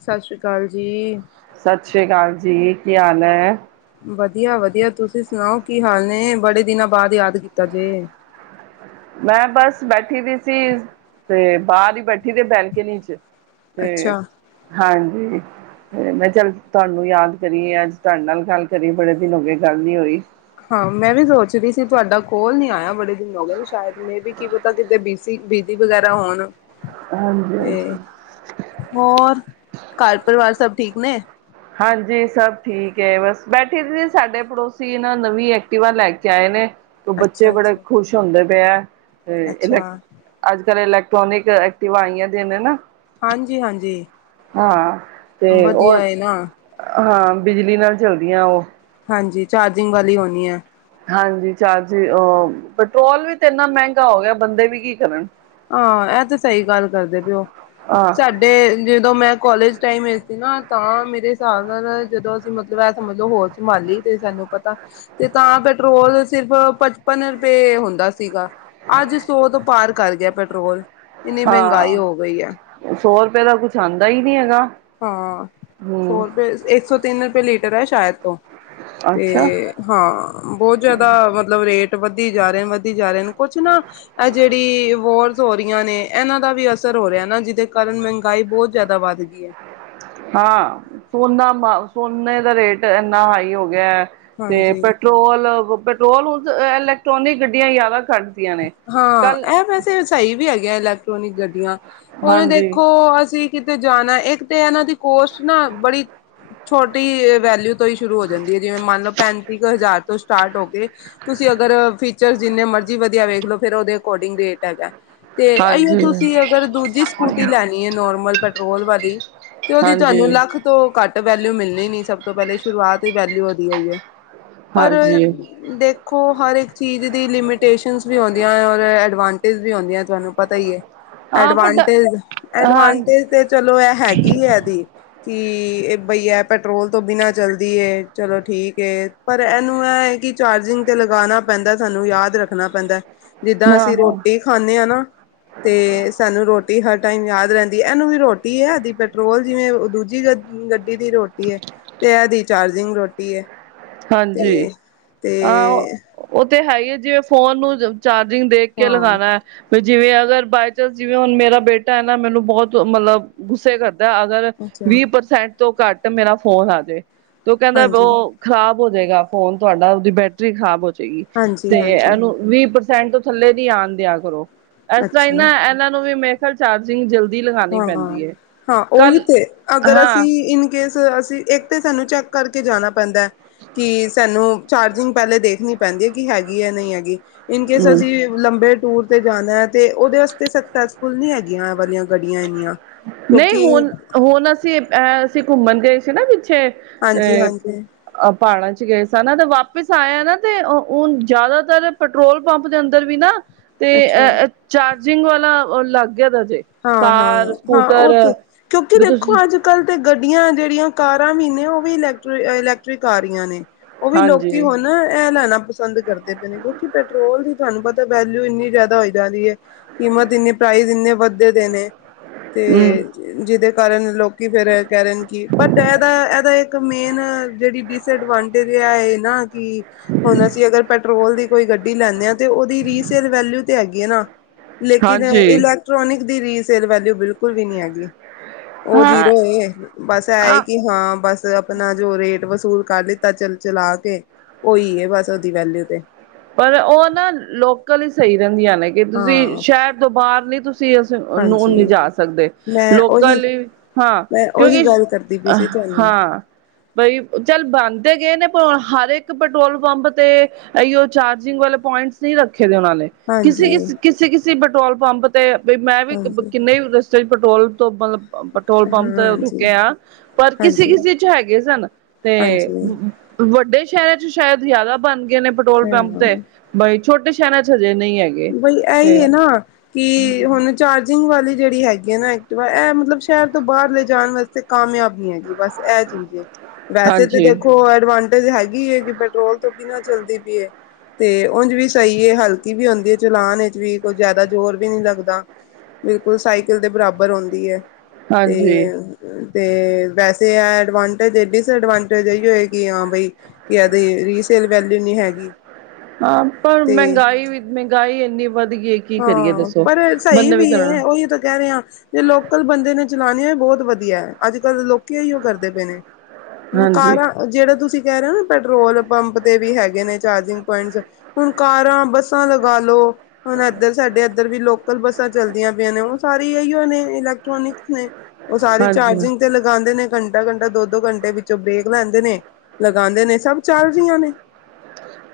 ਸਤਿ ਸ੍ਰੀ ਅਕਾਲ ਜੀ। ਸਤਿ ਸ੍ਰੀ ਅਕਾਲ ਜੀ। ਕੀ ਹਾਲ ਹੈ। ਵਧੀਆ ਵਧੀਆ ਤੁਸੀਂ ਸੁਣਾਓ ਕੀ ਹਾਲ ਨੇ ਬੜੇ ਦਿਨਾਂ ਬਾਅਦ ਯਾਦ ਕੀਤਾ ਜੇ ਮੈਂ ਬਸ ਬੈਠੀ ਦੀ ਸੀ ਤੇ ਬਾਹਰ ਹੀ ਬੈਠੀ ਦੇ ਬੈਲਕਨੀ ਚ ਤੇ ਅੱਛਾ। ਹਾਂਜੀ ਮੈਂ ਚੱਲ ਤੁਹਾਨੂੰ ਯਾਦ ਕਰੀਏ ਅੱਜ ਤੁਹਾਡੇ ਨਾਲ ਗੱਲ ਕਰੀਏ ਬੜੇ ਦਿਨ ਹੋ ਗਏ ਗੱਲ ਨੀ ਹੋਈ ਹਾਂ ਮੈਂ ਵੀ ਸੋਚਦੀ ਸੀ ਤੁਹਾਡਾ ਕੋਲ ਨੀ ਆਇਆ ਬੜੇ ਹੋ ਸ਼ਾਇਦ ਮੇ ਵੀ ਕੀ ਪਤਾ ਕਿਤੇ ਬੀਜੀ ਬੀ ਜੀ ਵਗੈਰਾ ਹੋਣ ਹਾਂਜੀ ਤੇ ਹਾਂਜੀ ਹੋਰ ਘਰ ਪਰਿਵਾਰ ਸਭ ਠੀਕ ਨੇ ਹਾਂਜੀ ਸਭ ਠੀਕ ਹੈ ਬਸ ਬੈਠੇ ਸੀ ਸਾਡੇ ਪੜੋਸੀ ਇਹ ਨਾ ਨਵੀਂ ਐਕਟੀਵਾ ਲੈ ਕੇ ਆਏ ਨੇ ਤੋਂ ਬੱਚੇ ਅੱਛਾ ਬੜੇ ਅੱਛਾ। ਖੁਸ਼ ਹੁੰਦੇ। ਪਏ ਐ। [unintelligible] ਅੱਛਾ ਅੱਜ ਕੱਲ ਇਲੈਕ ਟਰੋਨਿਕ ਐਕਟੀਵਾ ਆਈਆਂ [unintelligible] ਨਾ। ਹਾਂਜੀ ਹਾਂਜੀ ਹਾਂ ਤੇ ਵਧੀਆ ਉਹ ਹੈ ਨਾ। ਹਾਂ ਬਿਜਲੀ ਨਾਲ ਚੱਲਦੀਆਂ ਉਹ। ਹਾਂਜੀ ਚਾਰਜਿੰਗ ਵਾਲੀ ਹੋਣੀ ਹੈ। ਹਾਂਜੀ ਚਾਰਜ ਅ ਪੈਟਰੋਲ ਵੀ ਤੇ ਇੰਨਾ ਮਹਿੰਗਾ ਹੋ ਗਿਆ ਬੰਦੇ ਵੀ ਕੀ ਕਰਨ। ਹਾਂ ਇਹ ਤੇ ਸਹੀ ਗੱਲ ਕਰਦੇ ਪਏ ਉ ਹਾਂ ਸਾਡੇ ਜਦੋਂ ਮੈਂ ਕੋਲੇਜ ਟਾਈਮ ਵਿੱਚ ਨਾ ਤਾਂ ਮੇਰੇ ਹਿਸਾਬ ਨਾਲ ਜਦੋਂ ਅਸੀਂ ਮਤਲਬ ਐ ਘੁੰਮ ਲੋ ਹੋਰ ਮੋਹਾਲੀ ਤੇ ਸਾਨੂੰ ਪਤਾ ਤੇ ਤਾਂ ਪੈਟਰੋਲ ਸਿਰਫ ਪਚਪਨ ਰੁਪਏ ਹੁੰਦਾ ਸੀਗਾ ਅੱਜ ਸੌ ਤੋਂ ਪਾਰ ਕਰ ਗਿਆ ਪੈਟਰੋਲ ਇੰਨੀ ਮਹਿੰਗਾਈ ਹਾਂ ਹੋ ਗਈ ਹੈ। ਸੌ ਰੁਪਏ ਦਾ ਕੁਛ ਆਉਂਦਾ ਹੀ ਨਹੀਂ ਹੈਗਾ ਹੈ। ਹਾਂ ਸੌ ਰੁਪਏ ਇੱਕ ਸੌ ਤਿੰਨ ਰੁਪਏ ਲੀਟਰ ਹੈ ਸ਼ਹਿਰ ਤੋਂ ਤੇ ਅੱਛਾ ਹਾਂ ਬਹੁਤ ਜ਼ਿਆਦਾ ਮਤਲਬ ਰੇਟ ਵੱਧੀ ਜਾ ਰਹੇ ਨੇ ਵੱਧੀ ਜਾ ਰਹੇ ਨੇ ਕੁਛ ਨਾ ਐ ਜਿਹੜੀ ਵੋਲ ਤੋਂ ਹੋ ਰਹੀਆਂ ਨੇ ਇਹਨਾਂ ਦਾ ਵੀ ਅਸਰ ਹੋ ਰਿਹਾ ਨਾ ਜਿਹਦੇ ਕਾਰਨ ਮਹਿੰਗਾਈ ਬਹੁਤ ਜ਼ਿਆਦਾ ਵੱਧ ਗਈ ਹੈ। ਹਾਂ ਸੋਨਾ ਆਪਾ ਸੋਨੇ ਦਾ ਰੇਟ ਇੰਨਾ ਹਾਈ ਹੋ ਗਿਆ ਹੈ। ਤੇ ਹਾਂਜੀ ਪੈਟਰੋਲ ਪੈਟਰੋਲ ਹੁਣ ਤਾਂ ਇਲੈਕਟ੍ਰੋਨਿਕ ਗੱਡੀਆਂ ਜ਼ਿਆਦਾ ਕੱਢਦੀਆਂ ਨੇ ਹਾਂ ਕੱਲ ਇਹ ਵੈਸੇ ਸਹੀ ਵੀ ਹੈਗੀ। ਐ ਇਲੈਕਟ੍ਰੋਨਿਕ ਗੱਡੀਆਂ ਹੁਣ ਹਾਂਜੀ ਦੇਖੋ ਅਸੀਂ ਕਿਤੇ ਜਾਣਾ ਏ ਤੇ ਇਹਨਾਂ ਦੀ ਕੋਸਟ ਨਾ ਬੜੀ ਛੋਟੀ ਵੈਲਊ ਤੋਂ ਹੀ ਸ਼ੁਰੂ ਹੋ ਜਾਂਦੀ ਹੈ ਜਿਵੇਂ ਮੰਨ ਲਓ ਪੈਂਤੀ ਕੁ ਹਜ਼ਾਰ ਤੋਂ ਸਟਾਰਟ ਹੋ ਕੇ ਤੁਸੀਂ ਅਗਰ ਫੀਚਰ ਜਿੰਨੇ ਮਰਜ਼ੀ। ਮਰਜ਼ੀ ਵਧੀਆ ਵੇਖ ਲੋ ਫਿਰ ਉਹ ਦੇ ਅੋਰਡਿੰਗ ਰੇਟ ਹੈਗਾ। ਤੇ ਅਈਓ ਹਾਂਜੀ ਤੁਸੀਂ ਅਗਰ ਦੂਜੀ ਸਕੂਟੀ ਲੈਣੀ ਹੈ ਨੋਰਮਲ ਪੈਟਰੋਲ ਵਾਲੀ ਤੇ ਉਹਦੀ ਹਾਂਜੀ ਤੁਹਾਨੂੰ ਲੱਖ ਤੋਂ ਘੱਟ ਇਹ ਵੈਲਿਊ ਮਿਲਣੀ ਨੀ ਸਭ ਤੋਂ ਪਹਿਲੇ ਸ਼ੁਰੂਆਤ ਹੀ ਵੈਲਿਊ ਦੀ ਆਈ ਹੈ। ਪਰ ਹਾਂਜੀ ਦੇਖੋ ਹਰ ਇੱਕ ਚੀਜ਼ ਦੀ ਲਿਮਿਟ ਸਟੇਸ਼ਨ 'ਚ ਵੀ ਆਉਂਦੀਆਂ ਏ ਐਡਵਾਟੇਜ ਵੀ ਹੁੰਦੀ ਤੁਹਾਨੂੰ ਪਤਾ ਹੀ ਹੈ ਹਾਂ ਬਟ ਐਡਵਾਂਟੇਜ ਹਾਂ ਐਡਵਾਂਟੇਜ ਤੇ ਚਲੋ ਇਹ ਹੈਗੀ ਇਹਦੀ ਕਿ ਇਹ ਬਈ ਹੈ ਪੈਟਰੋਲ ਤੋਂ ਬਿਨਾਂ ਚੱਲਦੀ ਚਲੋ ਠੀਕ ਹੈ ਪਰ ਇਹਨੂੰ ਇਹ ਹੈ ਕਿ ਚਾਰਜਿੰਗ 'ਤੇ ਲਗਾਉਣਾ ਪੈਂਦਾ ਸਾਨੂੰ ਯਾਦ ਰੱਖਣਾ ਪੈਂਦਾ ਜਿੱਦਾਂ ਹਾਂ ਅਸੀਂ ਹਾਂ ਰੋਟੀ ਖਾਂਣੇ ਹਾਂ ਨਾ ਤੇ ਸਾਨੂੰ ਰੋਟੀ ਰੋਟੀ ਹਰ ਟਾਈਮ ਯਾਦ ਰਹਿੰਦੀ ਹੈ ਇਹਨੂੰ ਵੀ ਰੋਟੀ ਹੈ ਇਹਦੀ ਪੈਟਰੋਲ ਜਿਵੇਂ ਦੂਜੀ ਗ ਗੱਡੀ ਦੀ ਰੋਟੀ ਹੈ ਤੇ ਇਹਦੀ ਚਾਰਜਿੰਗ ਰੋਟੀ ਹੈ ਹਾਂਜੀ ਤੇ ਤੇ ਹਾਂ ਤੇ ਹੈ ਹੀਏ ਜਿਵੇਂ ਫੋਨ ਨੂੰ ਚਾਰਜਿੰਗ ਦੇਖ ਕੇ ਹਾਂ ਲਗਾਨਣਾ ਹੈ ਜਿਵੇਂ ਅਗਰ ਬਾਏ ਚਾਂਸ ਜਿਵੇਂ ਹੁਣ ਮੇਰਾ ਬੇਟਾ ਹੈ ਨਾ ਮੈਨੂੰ ਬਹੁਤ ਮਤਲਬ ਗੁੱਸੇ ਕਰਦਾ ਅਗਰ ਅੱਛਾ ਵੀਹ ਪ੍ਰਸੈਂਟ ਤੋਂ ਘੱਟ ਮੇਰਾ ਫੋਨ ਆਜੇ ਤੂੰ ਕਹਿੰਦਾ ਬ ਹਾਂਜੀ ਖਰਾਬ ਹੋ ਜਾਏਗਾ ਫੋਨ ਤੁਹਾਡਾ ਉਹਦੀ ਬੈਟਰੀ ਖਰਾਬ ਹੋ ਜਾ ਚ ਹਾਂਜੀ ਤੇ ਹਾਂਜੀ ਇਹਨੂੰ ਵੀਹ ਸੈਣ ਤੋਂ ਥੱਲੇ ਨੀ ਆਉਣ ਦਿਆ ਕਰੋ ਇਸ ਤਰ ਹੀ ਅੱਛਾ ਨਾ ਇਹਨਾਂ ਨੂੰ ਵੀ ਮੇ ਚਾਰਜਿੰਗ ਜਲਦੀ ਲਗਾਉਣੀ ਹਾਂ ਪੈਂਦੀ ਹੈ ਹਾਂ ਉਹੀ ਕੱਲ ਤੇ ਅਗਰ ਹਾਂ ਅਸੀਂ ਇਨ ਕੇਸ ਅਸੀਂ ਇੱਕ ਤੇ ਸਾਨੂੰ ਚੈੱਕ ਕਰਕੇ ਜਾਣਾ ਪੈਂਦਾ ਕਿ ਸਾਨੂੰ ਚਾਰਜਿੰਗ ਪਹਿਲੇ ਦੇਖਣੀ ਪੈਂਦੀ ਹੈ ਕਿ ਹੈਗੀ ਹੈ ਨਹੀਂ ਹੈਗੀ ਇਨਕੇਸ ਹਮ ਅਸੀਂ ਲੰਬੇ ਟੂਰ ਜਾਣਾ ਹੈ ਤੇ ਉਹਦੇ ਵਾਸਤੇ ਸਕਸੈਸਫੁਲ ਨੀ ਹੈਗੀਆਂ ਵਾਲੀਆਂ ਗੱਡੀਆਂ ਇਨੀਆਂ ਨਹੀਂ ਹੁਣ ਹੁਣ ਅਸੀਂ ਅਸੀਂ ਘੁੰਮਣ ਗਏ [inaudible] ਛੇ ਹਾਂਜੀ ਹਾਂਜੀ ਅ ਪਹਾੜਾਂ ਚ ਗਏ ਸ ਨਾ ਤੇ ਵਾਪਿਸ ਆਇਆ ਨਾ ਤੇ ਹੁਣ ਜ਼ਿਆਦਾਤਰ ਪੈਟਰੋਲ ਪੰਪ ਦੇ ਅੰਦਰ ਵੀ ਨਾ ਤੇ ਅੱਛਾ ਅ ਚਾਰਜਿੰਗ ਵਾਲਾ ਅਲੱਗ ਦਾ ਜੇ ਹਾਂ ਹਾਂ ਕਾਰ ਹਾਂ ਉਹ ਸਕੂਟਰ ਤੇ ਕਿਉਂਕਿ ਵੀ ਦੇਖੋ ਤੁਸੀਂ ਅੱਜ ਕੱਲ ਤੇ ਗੱਡੀਆਂ ਜਿਹੜੀਆਂ ਕਾਰਾਂ ਵੀ ਨੇ ਉਹ ਵੀ ਇਲੈਕਟ ਇਲੈਕਟ੍ਰਿਕ ਕਾਰੀਆਂ ਨੇ ਉਹ ਵੀ ਹਾਂਜੀ ਲੋਕੀ ਹੁਣ ਇਹ ਲੈਣਾ ਪਸੰਦ ਕਰਦੇ ਪਏ ਨੇ ਕਿਉਂਕਿ ਪੈਟਰੋਲ ਦੀ ਤੁਹਾਨੂੰ ਪਤਾ ਵੈਲਿਊ ਇੰਨੀ ਜ਼ਿਆਦਾ ਹੋ ਜਾਂਦੀ ਹੈ ਕੀਮਤ ਇੰਨੇ ਪ੍ਰਾਈਜ਼ ਇੰਨੇ ਵ ਦੇਦੇ ਨੇ ਹਮ ਤੇ ਜਿਹਦੇ ਕਰਨ ਲੋਕ ਫੇਰ ਕਹਿ ਰਹੇ ਨੇ ਕਿ ਬਟ ਇਹਦਾ ਇਹਦਾ ਇੱਕ ਮੇਨ ਜਿਹੜੀ ਅਡਵਾਂਟੇਜ ਏ ਆ ਨਾ ਕੀ ਪੈਟਰੋਲ ਦੀ ਕੋਈ ਗੱਡੀ ਲੈਂਦੇ ਹਾਂ। ਤੇ ਉਹਦੀ ਰੀਸੇਲ ਵੈਲਿਊ ਤੇ ਹੈਗੀ ਆ ਨਾ ਲੇਕਿਨ ਹਾਂਜੀ ਇਲੈਕਟ੍ਰੋਨਿਕ ਦੀ ਰੀਸੇਲ ਵੈਲਿਊ ਬਿਲਕੁਲ ਵੀ ਨੀ ਹੈਗੀ। ਉਹ ਹਾਂ ਜੀਰੋ ਐ ਬਸ ਐ ਏ ਆ ਕਿ ਹਾਂ ਬਸ ਆਪਣਾ ਜੋ ਰੇਟ ਵਸੂਲ ਕਰ ਲਿੱਤਾ ਚ ਚਲਾ ਕੇ ਉਹੀ ਹੈ ਬਸ ਉਹਦੀ ਵੈਲਿਊ ਤੇ ਪਰ ਉਹ ਨਾ ਲੋਕਲ ਹੀ ਸਹੀ ਰਹਿੰਦੀ ਹ [unintelligible] ਤੁਸੀਂ ਹਾਂ ਸ਼ਹਿਰ ਤੋਂ ਬਾਹਰ ਨੀ ਤੁਸੀਂ ਅਸੀਂ ਉਹਨੂੰ ਹਾਂਜੀ ਨਹੀਂ ਜਾ ਸਕਦੇ ਮੈਂ ਉਹੀ ਲੋਕਲ ਹਾਂ ਮੈਂ ਉਹੀ ਕਿਉਂਕਿ ਗੱਲ ਕਰਦੀ ਪਈ ਸੀ ਤੁਹਾਨੂੰ ਹਾਂ ਬਈ ਚੱਲ ਬੰਦ ਤੇ ਗਏ ਨੇ ਪ ਹਰ ਇੱਕ ਪੈਟਰੋਲ ਪੰਪ ਤੇ ਇਹੀਓ ਚਾਰਜਿੰਗ ਵਾਲੇ ਪੁਆਇੰਟਸ ਨਹੀਂ ਰੱਖੇ ਦੇ ਉਹਨਾਂ ਨੇ ਕਿਸੇ ਹਾਂਜੀ ਕਿਸੇ ਕਿਸੇ ਕਿਸੇ ਪੈਟਰੋਲ ਪੰਪ ਤੇ ਬਈ ਮੈਂ ਵੀ ਹਾਂਜੀ, ਕਿੰਨੇ ਰਸਤੇ ਪੈਟਰੋਲ ਤੋਂ ਮਤਲਬ ਪੈਟਰੋਲ ਹਾਂ, ਪੰਪ ਹਾਂਜੀ, ਰੁਕੇ ਆ ਪਰ ਕਿਸੇ ਹਾਂਜੀ, ਕਿਸੇ ਚ ਹੈਗੇ ਸਨ ਤੇ ਹਾਂਜੀ, ਵੱਡੇ ਸ਼ਹਿਰ ਚ ਸ਼ਾਇਦ ਜ਼ਿਆਦਾ ਬਣ ਗਏ ਨੇ ਪੰਪ ਤੇ ਹਾਂ। ਬਈ ਛੋਟੇ ਸ਼ਹਿਰਾਂ ਚ ਹਜੇ ਨਹੀਂ ਹੈਗੇ ਬਈ ਤੇ ਇਹੀ ਹੈ ਨਾ ਕਿ ਹੁਣ ਚਾਰਜਿੰਗ ਵਾਲੀ ਜਿਹੜੀ ਹੈਗੀ ਹੈ ਨਾ ਐਕਟਿਵਾ ਇਹ ਮਤਲਬ ਸ਼ਹਿਰ ਤੋਂ ਬਾਹਰ ਲੈ ਜਾਣ ਵਾਸਤੇ ਕਾਮਯਾਬ ਹੈਗੀ ਬਸ ਇਹ ਚੀਜ਼ ਵੈਸੇ ਤਾਂ ਹਾਂਜੀ ਦੇਖੋ ਐਡਵ ਵਾਂਟੇਜ ਹੈਗੀ ਹੈ ਕਿ ਪੈਟਰੋਲ ਤੋਂ ਬਿਨਾਂ ਚੱਲਦੀ ਪਈਏ ਤੇ ਉਂਝ ਵੀ ਸਹੀ ਹਲਕੀ ਵੀ ਆਉਂਦੀ ਚਲਾਣ ਵਿੱਚ ਵੀ ਕੋਈ ਜ਼ਿਆਦਾ ਜ਼ੋਰ ਵੀ ਨਹੀਂ ਲੱਗਦਾ ਬਿਲਕੁਲ ਸਾਈਕਲ ਦੇ ਬਰਾਬਰ ਆਉਂਦੀ ਐ ਤੇ ਹਾਂਜੀ ਅਤੇ ਵੈਸੇ ਆ ਐਡਵਾਂਟੇਜ ਡਿਸਐਡਵਾਂਟੇਜ ਇਹੀਓ ਹੋਏ ਕਿ ਹਾਂ ਬਈ ਕਿ ਇਹਦੀ ਰੀਸੇਲ ਵੈਲਿਊ ਨਹੀਂ ਹੈਗੀ। ਹਾਂ ਪਰ ਤੇ ਮਹਿੰਗਾਈ ਵੀ ਮਹਿੰਗਾਈ ਏ ਹਾਂ ਪਰ ਸਹੀ ਬੰਦਾ ਵੀ ਕਰਣਾ ਹੈ। ਉਹੀ ਤਾਂ ਕਹਿ ਰਿਹਾ ਜੇ ਲੋਕਲ ਬੰਦੇ ਨੇ ਚਲਾਨੀ ਹੋਏ ਬਹੁਤ ਵਧੀਆ ਹੈ। ਅੱਜ ਕੱਲ੍ਹ ਲੋਕੀ ਇਹੀਓ ਕਰਦੇ ਪਏ ਨੇ। ਹੁਣ ਹਾਂਜੀ ਕਾਰਾਂ ਜਿਹੜਾ ਤੁਸੀਂ ਕੇ ਹਰਾ ਪੈਟਰੋਲ ਪੰਪ ਦੇ ਵੀ ਹੈਗੇ ਗੇ ਨੇ ਚਾਰਜਿੰਗ ਪੁਆਇੰਟਸ ਹੁਣ ਕਾਰਾਂ ਬੱਸਾਂ ਲਗਾ ਲੋ। ਹੁਣ ਇੱਧਰ ਸਾਡੇ ਇੱਧਰ ਵੀ ਲੋਕਲ ਬੱਸਾਂ ਚੱਲਦੀਆਂ ਪਈਆਂ ਨੇ ਉਹ ਸਾਰੀ ਇਹੀ ਨੇ ਇਲੈਕਟ੍ਰੋਨਿਕਸ ਨੇ ਉਹ ਸਾਰੀ ਹਾਂਜੀ ਚਾਰਜਿੰਗ ਤੇ ਲਗਾਉਂਦੇ ਨੇ ਘੰਟਾ-ਘੰਟਾ ਦੋ ਦੋ ਘੰਟੇ ਵਿੱਚੋਂ ਬ੍ਰੇਕ ਲੈਂਦੇ ਨੇ ਲਗਾਉਂਦੇ ਨੇ ਸਭ ਚੱਲ ਰਹੀਆਂ ਨੇ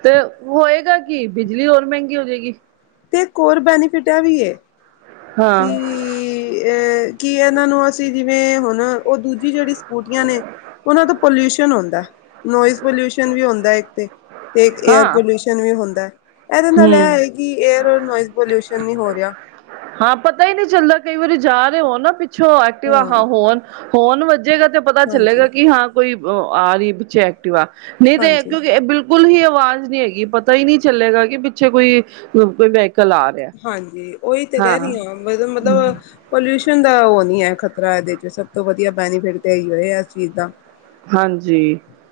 ਤੇ ਹੋਏਗਾ ਕੀ ਬਿਜਲੀ ਹੋਰ ਮਹਿੰਗੀ ਹੋ ਜਾਏਗੀ। ਤੇ ਇੱਕ ਹੋਰ ਬੈਨੀਫਿਟ ਹੈ ਵੀ ਇਹ ਹਾਂ ਕੀ ਅਹ ਕੀ ਇਹਨਾਂ ਨੂੰ ਅਸੀਂ ਜਿਵੇਂ ਹੁਣ ਉਹ ਦੂਜੀ ਜਿਹੜੀ ਸਕੂਟੀਆਂ ਨੇ ਉਹਨਾਂ ਤੋਂ ਪੋਲਿਊਸ਼ਨ ਹੁੰਦਾ ਨੋਇਸ ਪੋਲਿਊਸ਼ਨ ਵੀ ਹੁੰਦਾ ਇੱਕ ਤੇ ਤੇ ਏਅਰ ਹਾਂ ਪੋਲਿਊਸ਼ਨ ਵੀ ਹੁੰਦਾ। ਇਹਦੇ ਨਾਲ ਹਮ ਇਹ ਏ ਕਿ ਏਅਰ ਨੋਇਜ਼ ਪੋਲਿਊਸ਼ਨ ਨਹੀਂ ਹੋ ਰਿਹਾ। ਹਾਂ ਪਤਾ ਹੀ ਨਹੀਂ ਚੱਲਦਾ ਕਈ ਵਾਰੀ ਜਾ ਰਹੇ ਹੋ ਨਾ ਛੋ ਐਕਟੀਵਾ ਹਾਂ ਆਹਾ ਹੋੁਣ ਫੋਨ ਵੱਜੇਗਾ ਤੇ ਪਤਾ ਚੱਲੇਗਾ ਹਾਂਜੀ ਕਿ ਹਾਂ ਕੋਈ ਆਰੀ ਪਿੱਛੇ ਐਕਟੀਵਾ ਆ ਨਹੀਂ ਤੇ ਹਾਂਜੀ ਕਿਉਂਕਿ ਇਹ ਬਿਲਕੁਲ ਬਿਲਕੁਲ ਹੀ ਆਵਾਜ਼ ਨਹੀਂ ਹੈਗੀ ਪਤਾ ਹੀ ਨੀ ਚੱਲੇਗਾ। ਪਿੱਛੇ ਕੋਈ ਕੋਈ ਵ ਹਾਂਜੀ। ਉਹੀ ਤਾਂ ਕਹਿ ਰਹੀ ਹ ਮਤਲਬ ਪੋਲਿਊਸ਼ਨ ਦਾ ਉਹ ਨੀ ਹੈ ਖ਼ਤਰਾ ਇਹਦੇ ਚ ਸਭ ਤੋਂ ਵਧੀਆ ਬੈਨੀਫਿਟ ਤੇ ਇ ਹੀ ਹੋ ਇਸ ਚੀਜ਼ ਦਾ ਹਾਂਜੀ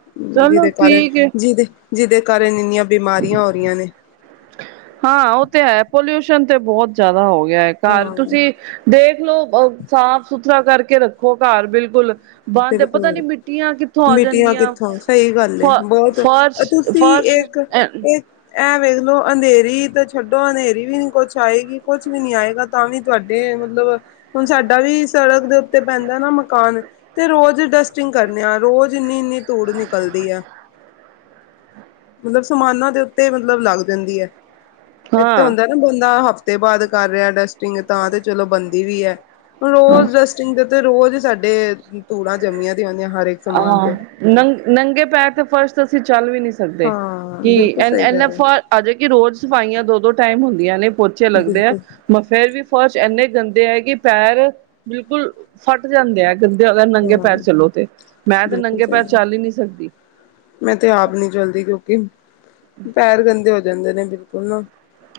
ਹੂੰ, ਚਲੋ ਜਿਹਦੇ ਕਾਰਨ ਠੀਕ ਹੈ। ਜਿਹਦੇ ਜਿਹਦੇ ਕਾਰਨ ਇੰਨੀਆਂ ਬਿਮਾਰੀਆਂ ਹੋ ਰਹੀਆਂ ਨੇ ਹਾਂ ਉਹ ਤੇ ਹੈ ਪੋਲਿਊਸ਼ਨ ਤੇ ਬਹੁਤ ਜ਼ਿਆਦਾ ਹੋ ਗਿਆ ਘਰ ਹਾਂ ਤੁਸੀਂ ਦੇਖ ਦੇਖਲੋ ਸਾਫ ਸੁਥਰਾ ਕਰਕੇ ਰੱਖੋ ਘਰ ਬਿਲਕੁਲ ਬੰਦ ਪਤਾ ਨੀ ਬਿਲਕੁਲ ਮਿੱਟੀਆਂ ਕਿੱਥੋਂ ਆ ਮਿਟੀਆਂ ਜਾਣਗੀਆਂ ਕਿੱਥੋਂ, ਸਹੀ ਗੱਲ ਫ ਏ, ਬਹੁਤ ਫਰਸ਼ ਤੁਸੀਂ ਫਰਸ਼ ਇੱਕ ਐ ਵੇਖ ਲਉ ਅੰਧੇਰੀ ਤਾਂ ਛੱਡੋ ਅੰਧੇਰੀ ਵੀ ਨੀ ਕੁਛ ਆਏਗੀ, ਕੁਛ ਵੀ ਨੀ ਆਏਗਾ, ਤਾਂ ਵੀ ਤੁਹਾਡੇ ਮਤਲਬ ਹੁਣ ਸਾਡਾ ਵੀ ਸੜਕ ਦੇ ਤੇ ਪੈਂਦਾ ਨਾ ਮਕਾਨ ਤੇ ਰੋਜ਼ ਡਸਟਿੰਗ ਕਰਨੇ ਆ, ਰੋਜ਼ ਇੰਨੀ ਇੰਨੀ ਧੂੜ ਨਿਕਲਦੀ ਆ, ਮਤਲਬ ਸਮਾਨਾਂ ਦੇ ਉੱਤੇ ਮਤਲਬ ਲੱਗ ਜਾਂਦੀ ਆ। ਇੱਕ ਤਾਂ ਹਾਂ ਹੁੰਦਾ ਨਾ ਬੰਦਾ ਹਫਤਾ ਤੇ ਬਾਅਦ ਕਰ ਰਿਹਾ ਡਸਟਿੰਗ, ਤਾਂ ਤੇ ਚਲੋ ਬਣਦੀ ਵੀ ਏ। ਹੁਣ ਰੋਜ਼ ਰੈਸਟਿੰਗ ਦੇ ਤੇ ਰੋਜ਼ ਸਾਡੇ ਧੂੜਾਂ ਜੰਮੀਆਂ ਦੀਆਂ ਹੁੰਦੀਆਂ ਹਰ ਇੱਕ ਸਮਾਨ ਆਹ ਤੇ ਨੰ ਨੰਗੇ ਪੈਰ ਤੇ ਫਰਸ਼ ਅਸੀਂ ਚੱਲ ਵੀ ਨਹੀਂ ਸਕਦੇ, ਹਾਂ ਕਿ ਬਿਲਕੁਲ ਐਨੇ ਸਹੀ ਕਹਿ ਐਨੇ ਰਹੇ ਫ ਹੋ ਹਜੇ ਕਿ ਰੋਜ਼ ਸਫਾਈਆਂ ਦੋ ਦੋ ਟਾਈਮ ਹੁੰਦੀਆਂ ਨੇ ਪੋਚੇ ਲੱਗਦੇ ਆ, ਬਿਲਕੁਲ ਫੇਰ ਵੀ ਫਰਸ਼ ਇੰਨੇ ਗੰਦੇ ਹੈ ਕਿ ਪੈਰ ਬਿਲਕੁਲ ਫੱਟ ਜਾਂਦੇ ਆ ਗੰਦੇ ਅਗਰ ਨੰਗੇ ਹਾਂ ਪੈਰ ਚਲੋ ਤੇ। ਮੈਂ ਤੇ ਬਿਲਕੁਲ ਨੰਗੇ ਸਹੀ, ਪੈਰ ਚੱਲ ਹੀ ਨਹੀਂ ਸਕਦੀ ਮੈਂ ਤੇ ਆਪ ਨੀ ਚਲਦੀ ਕਿਉਂਕਿ ਪੈਰ ਗੰਦੇ ਹੋ ਜਾਂਦੇ ਨੇ ਉਹਨਾਂ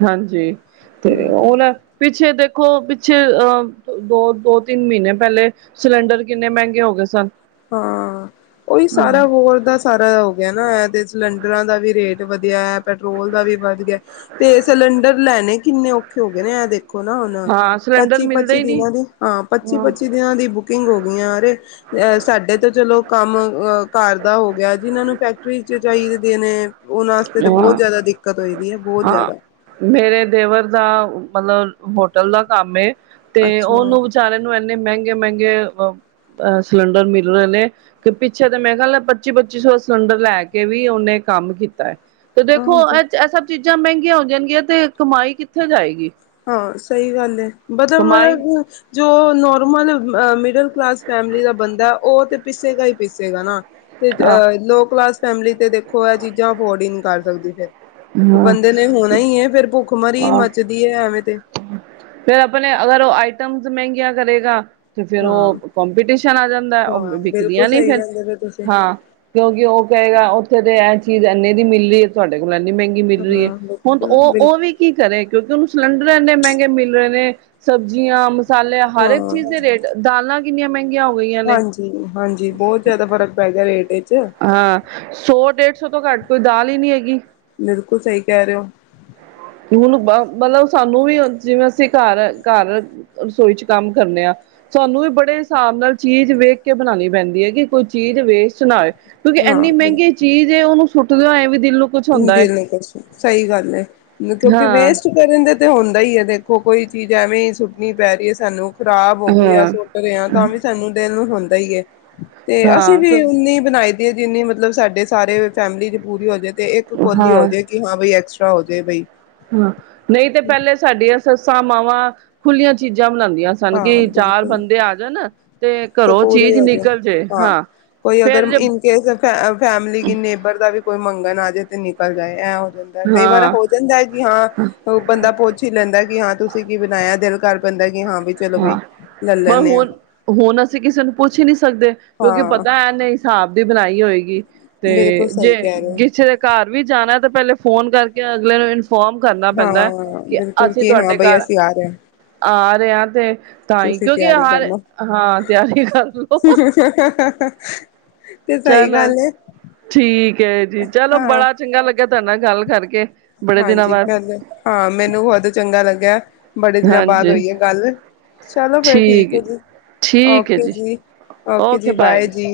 ਹਾਂਜੀ, ਤੇ ਉਹਨ ਪਿੱਛੇ ਦੇਖੋ ਪਿੱਛੇ ਅਹ ਦੋ ਦੋ ਤਿੰਨ ਮਹੀਨੇ ਪਹਿਲੇ ਸਿਲੰਡਰ ਕਿੰਨੇ ਮਹਿੰਗੇ ਹੋ ਗਏ ਸਨ। ਹਾਂ, ਉਹੀ ਸਾਰਾ ਹੋਰ ਦਾ ਸਾਰਾ ਹੋ ਗਿਆ ਨਾ ਇਹਦੇ ਚ ਸਿਲੰਡਰਾਂ ਦਾ ਵੀ ਰੇਟ ਵਧਿਆ ਐ, ਪੈਟਰੋਲ ਦਾ ਵੀ ਵੱਧ ਗਿਆ ਤੇ ਸਿਲੰਡਰ ਲੈਣੇ ਕਿੰਨੇ ਔਖੇ ਹੋ ਗਏ ਨੇ ਇਹ ਦੇਖੋ ਨਾ ਹੁਣ, ਹਾਂ ਸਿਲੰਡਰ ਪੱਚੀ ਮਿਲਦੇ ਪੱਚੀ ਹੀ ਨਹੀਂ ਦਿਨਾਂ ਦੀ ਹਾਂ, ਪੱਚੀ ਪੱਚੀ ਦਿਨਾਂ ਦੀ ਬੁਕਿੰਗ ਹੋ ਗਈਆਂ ਅਰੇ ਸਾਡੇ ਤੋਂ ਚਲੋ ਕੰਮ ਅਹ ਘਰ ਦਾ ਹੋ ਗਿਆ, ਜਿਨਾਂ ਨੂੰ ਫੈਕਟਰੀ ਚ ਚਾਹੀ [unintelligible] ਹਾਂ, ਬਹੁਤ ਹਾਂ, ਜ਼ਿਆਦਾ ਮੇਰੇ ਦੇਵਰ ਦਾ ਮਤਲਬ ਹੋਟਲ ਦਾ ਕੰਮ ਏ। ਤੇ ਅੱਛਾ ਉਹਨੂੰ ਵਿਚਾਰੇ ਨੂੰ ਇੰਨੇ ਮਹਿੰਗੇ ਮਹਿੰਗੇ ਅ ਸਿਲੰਡਰ ਮਿਲ ਰਹੇ ਨੇ, ਤੇ ਪਿੱਛੇ ਤਾਂ ਮੇਰੇ ਖਿਆਲ ਪੱਚੀ ਪੱਚੀ ਸੌ ਸਿਲੰਡਰ ਲੈ ਕੇ ਵੀ ਉਹਨੇ ਕੰਮ [unintelligible] ਤੇ ਦੇਖੋ, ਹਾਂ ਤੇ ਇਹ ਸਭ ਚੀਜ਼ ਚੀਜ਼ਾਂ ਮਹਿੰਗੀਆਂ ਹੋ ਜਾਣਗੀਆਂ ਤੇ ਕਮਾਈ ਕਿੱਥੇ ਜਾਏਗੀ। ਹਾਂ, ਸਹੀ ਗੱਲ ਏ। ਮਤਲਵ ਕਮਾਈ ਮਤਲਵ ਜੋ ਨੋਰਮਲ ਮਿਡਲ ਕਲਾਸ ਫੈਮਲੀ ਦਾ ਬੰਦਾ ਉਹ ਤਾਂ ਪਿਸੇਗਾ ਹੀ ਪਿਸੇਗਾ ਨਾ ਤੇ ਆਹ ਅ ਲੋ ਕਲਾਸ ਫੈਮਲੀ ਤੇ ਦੇਖੋ, ਇਹ ਚੀਜ਼ਾਂ ਅਫੋਰਡ ਹੀ ਨ ਕਰ ਸਕਦੀ ਫੇਰ। ਹਾਂ ਬੰਦੇ ਨੇ ਹੋਣਾ ਹੀ ਫੇਰ ਭੁੱਖ ਮਰੀ ਮੱਚਦੀ ਏ ਆ ਤੇ ਫੇਰ ਆਪਣੇ ਅਗਰ ਉਹ ਆਈਟਮਸ ਮਹਿੰਗੀਆਂ ਕਰੇਗਾ ਤੇ ਫਿਰ ਹਾਂ ਉਹ ਕਪੀਟੀਸ਼ਨ ਆ ਜਾਂਦਾ, ਉਹ ਹਾਂ ਬਿਲਕੁਲ ਵਿਕਦੀਆਂ ਨੀ ਸਹੀ ਫਿਰ ਕਹਿੰਦੇ ਪਏ ਤੁਸੀਂ ਹਾਂ, ਕਿਉਂਕਿ ਉਹ ਕਹੇਗਾ ਉੱਥੇ ਤੇ ਚੀਜ਼ ਇੰਨੇ ਦੀ ਮਿਲ ਰਹੀ ਹੈ ਤੁਹਾਡੇ ਕੋਲ ਏਨੀ ਮਹਿੰਗੀ ਮਿਲ ਰਹੀ ਹੈ, ਹਾਂ ਹੁਣ ਬਿਲਕੁਲ ਔਹ, ਔਹ ਬਿਲਕੁਲ ਵੀ ਕੀ ਕਰੇ ਕਿਉਂਕਿ ਉਹਨੂੰ ਸਿਲੰਡਰ ਇਨ੍ਹੇ ਮਹਿੰਗੇ ਮਿਲ ਰਹੇ ਨੇ, ਸਬਜ਼ੀਆਂ ਮਸਾਲੇ, ਹਰ ਇੱਕ ਚੀਜ਼ ਹਾਂ ਦੇ ਰੇਟ ਦਾਲਾਂ ਕਿਨੀਆਂ ਮਹਂ ਹਾਂਜੀ, ਹਾਂਜੀ, ਬਹੁਤ ਜ਼ਿਆਦਾ ਫ਼ਰਕ ਪੈ ਗਿਆ ਰੇਟ ਆਹ, ਸੌ-ਡੇਢ ਸੌ ਤੋਂ ਘੱਟ ਕੋਈ ਦਾਲ ਹੀ ਨਹੀਂ ਹੈਗੀ। ਬਿਲਕੁਲ ਸਹੀ ਕਹਿ ਰਹੇ ਓ। ਮਤਲਵ ਸਾਨੂੰ ਵੀ, ਜਿਵੇਂ ਅਸੀਂ ਘਰ-ਘਰ ਰਸੋਈ ਚ ਕੰਮ ਕਰਨੇ ਹਾਂ, ਸਾਨੂੰ ਵੀ ਬੜੇ ਹਿਸਾਬ ਨਾਲ ਚੀਜ਼ ਵੇਖ ਕੇ ਬਣਾਣੀ ਪੈਂਦੀ ਹੈ ਕਿ ਕੋਈ ਚੀਜ਼ ਵੇਸਟ ਨਾ ਹੋਏ। ਕਿਉਂਕਿ ਹਾਂ ਇੰਨੀ ਮਹਿੰਗੀ ਚੀਜ਼ ਏ, ਉਹਨੂੰ ਟੁੱਟਦੇ ਹੋਏ ਵੀ ਦਿਲ ਨੂੰ ਕੁਛ ਹੁੰਦਾ ਹੈ ਦਿਲ ਨ ਕੁਛ, ਸਹੀ ਗੱਲ ਏ, ਕਿਉਂਕਿ ਹਾਂ ਵੇਸਟ ਕਰਨ ਦੇ ਤੇ ਹੁੰਦਾ ਹੀ ਏ, ਦੇਖੋ ਕੋਈ ਚੀਜ਼ ਐਵੇਂ ਹੀ ਸੁੱਟਣੀ ਪੈ ਰਹੀ ਹੈ ਸਾਨੂੰ ਖ਼ਰਾਬ ਹੋ ਗਈ ਆ, ਹਾਂ ਸੁੱਟ ਰਹੇ ਹਾ, ਤਾਂ ਵੀ ਸਾਨੂੰ ਦਿਲ ਨੂੰ ਹੁੰਦਾ ਈ ਏ। ਤੇ ਅਸੀਂ ਵੀ ਹਾਂ ਉਨੀ ਬਣਾਈ ਜਿੰਨੀ ਮਤਲਬ ਸਾਡੇ ਸਾਰੇ ਫੈਮਿਲੀ ਚ ਪੂਰੀ ਹੋ ਜਾਵੇ ਤੇ ਇੱਕ ਕੋਲੀ ਹੋ ਹਾਂ ਜਾਏ ਕਿ ਹਾਂ ਬ ਐਕ ਹੋ ਜਾਵੇ ਬਈ। ਹਾਂ, ਨਹੀਂ ਤੇ ਪਹਿਲੇ ਸਾਡੀਆਂ ਸੱਸਾਂ-ਮਾਵਾਂ ਖੁੱਲੀਆਂ ਚੀਜ਼ਾਂ ਬਣਾਉਂਦੀਆਂ ਸਨ ਹਾਂ ਕਿ ਚਾਰ ਬਿਲਕੁਲ ਬੰਦੇ ਆ ਜਾਣ ਤੇ ਘਰੋਂ ਪੂਰੇ ਚੀਜ਼ ਹੋਜੇ, ਨਿਕਲ ਜੇ ਹਾਂ, ਕੋਈ ਫੇਰ ਅਗਰ ਜੇ ਇਨਕੇਸ ਫ ਫੈਮਲੀ ਨੇਬਰ ਦਾ ਵੀ ਕੋਈ ਮੰਗ ਆ ਜੇ ਤੇ ਨਿਕਲ ਜਾਏ ਇਹ ਜਾਂਦਾ, ਕਈ ਵਾਰ ਹਾਂ ਹੋ ਜਾਂਦਾ ਕਿ ਹਾਂ ਬੰਦਾ ਪੁੱਛ ਹੀ ਲੈਂਦਾ, ਕਿ ਹਾਂ ਤੁਸੀਂ ਕੀ ਬਣਾਇਆ? ਦਿਲ ਕਰ ਪੈਂਦਾ ਹਾਂ ਵੀ ਚਲੋ ਬਈ, ਹਾਂ ਲੈ ਪਰ ਲੈਨੇ ਆ। ਹੁਣ ਹੁਣ ਅਸੀਂ ਕਿਸੇ ਨੂੰ ਪੁੱਛ ਹੀ ਨਹੀਂ ਸਕਦੇ ਕਿਉਂਕਿ ਪਤਾ ਏਨ੍ਹੇ ਹਿਸਾਬ ਦੀ ਬਣਾਈ ਹੋਏਗੀ। ਤੇ ਬਿਲਕੁਲ ਸਹੀ ਜੇ ਕਹਿ ਰਹੇ ਹੋ ਕਿਸੇ ਦੇ ਘਰ ਵੀ ਜਾਣਾ ਤਾਂ ਪਹਿਲੇ ਫੋਨ ਕਰਕੇ ਅਗਲੇ ਨੂੰ ਫੋਮ ਕਰਨਾ ਪੈਂਦਾ ਹਾਂ ਕਿ ਬਿਲਕੁਲ ਅਸੀਂ ਕਿ ਹਾਂ ਤੁਹਾਡੇ ਬਈ ਘਰ ਅਸੀਂ ਆ ਰਹੇ ਹਾਂ ਆ ਰਹੇ ਆ। ਤਾਂ ਹੀ ਤੁਸੀਂ ਕਿਉਂਕਿ ਤਿਆਰੀ ਹਰ ਕਰਨਾ ਹਾਂ। ਤਿਆਰੀ ਕਰ ਲਓ। ਤੇ ਸਹੀ ਚਲੋ ਗੱਲ ਹੈ ਠੀਕ ਹੈ ਜੀ, ਚਲੋ ਹਾਂ ਬੜਾ ਚੰਗਾ ਲੱਗਿਆ ਤੁਹਾਨ ਗੱਲ ਕਰਕੇ ਬੜੇ ਦਿਨਾਂ ਹਾਂਜੀ, ਬਾਅਦ ਮ ਹਾਂ ਮੈਨੂੰ ਬਹੁਤ ਚੰਗਾ ਲੱਗਿਆ। ਬੜੇ ਦਿਨਾਂ ਬਾਦ ਹਾਂਜੀ ਹੋਈ ਹੈ ਗੱਲ, ਚਲੋ, ਫਿਰ ਠੀਕ ਹੈ ਜੀ, ਠੀਕ ਹੈ ਓਕੇ ਜੀ, ਓਕੇ ਜੀ, ਬਾਏ ਜੀ।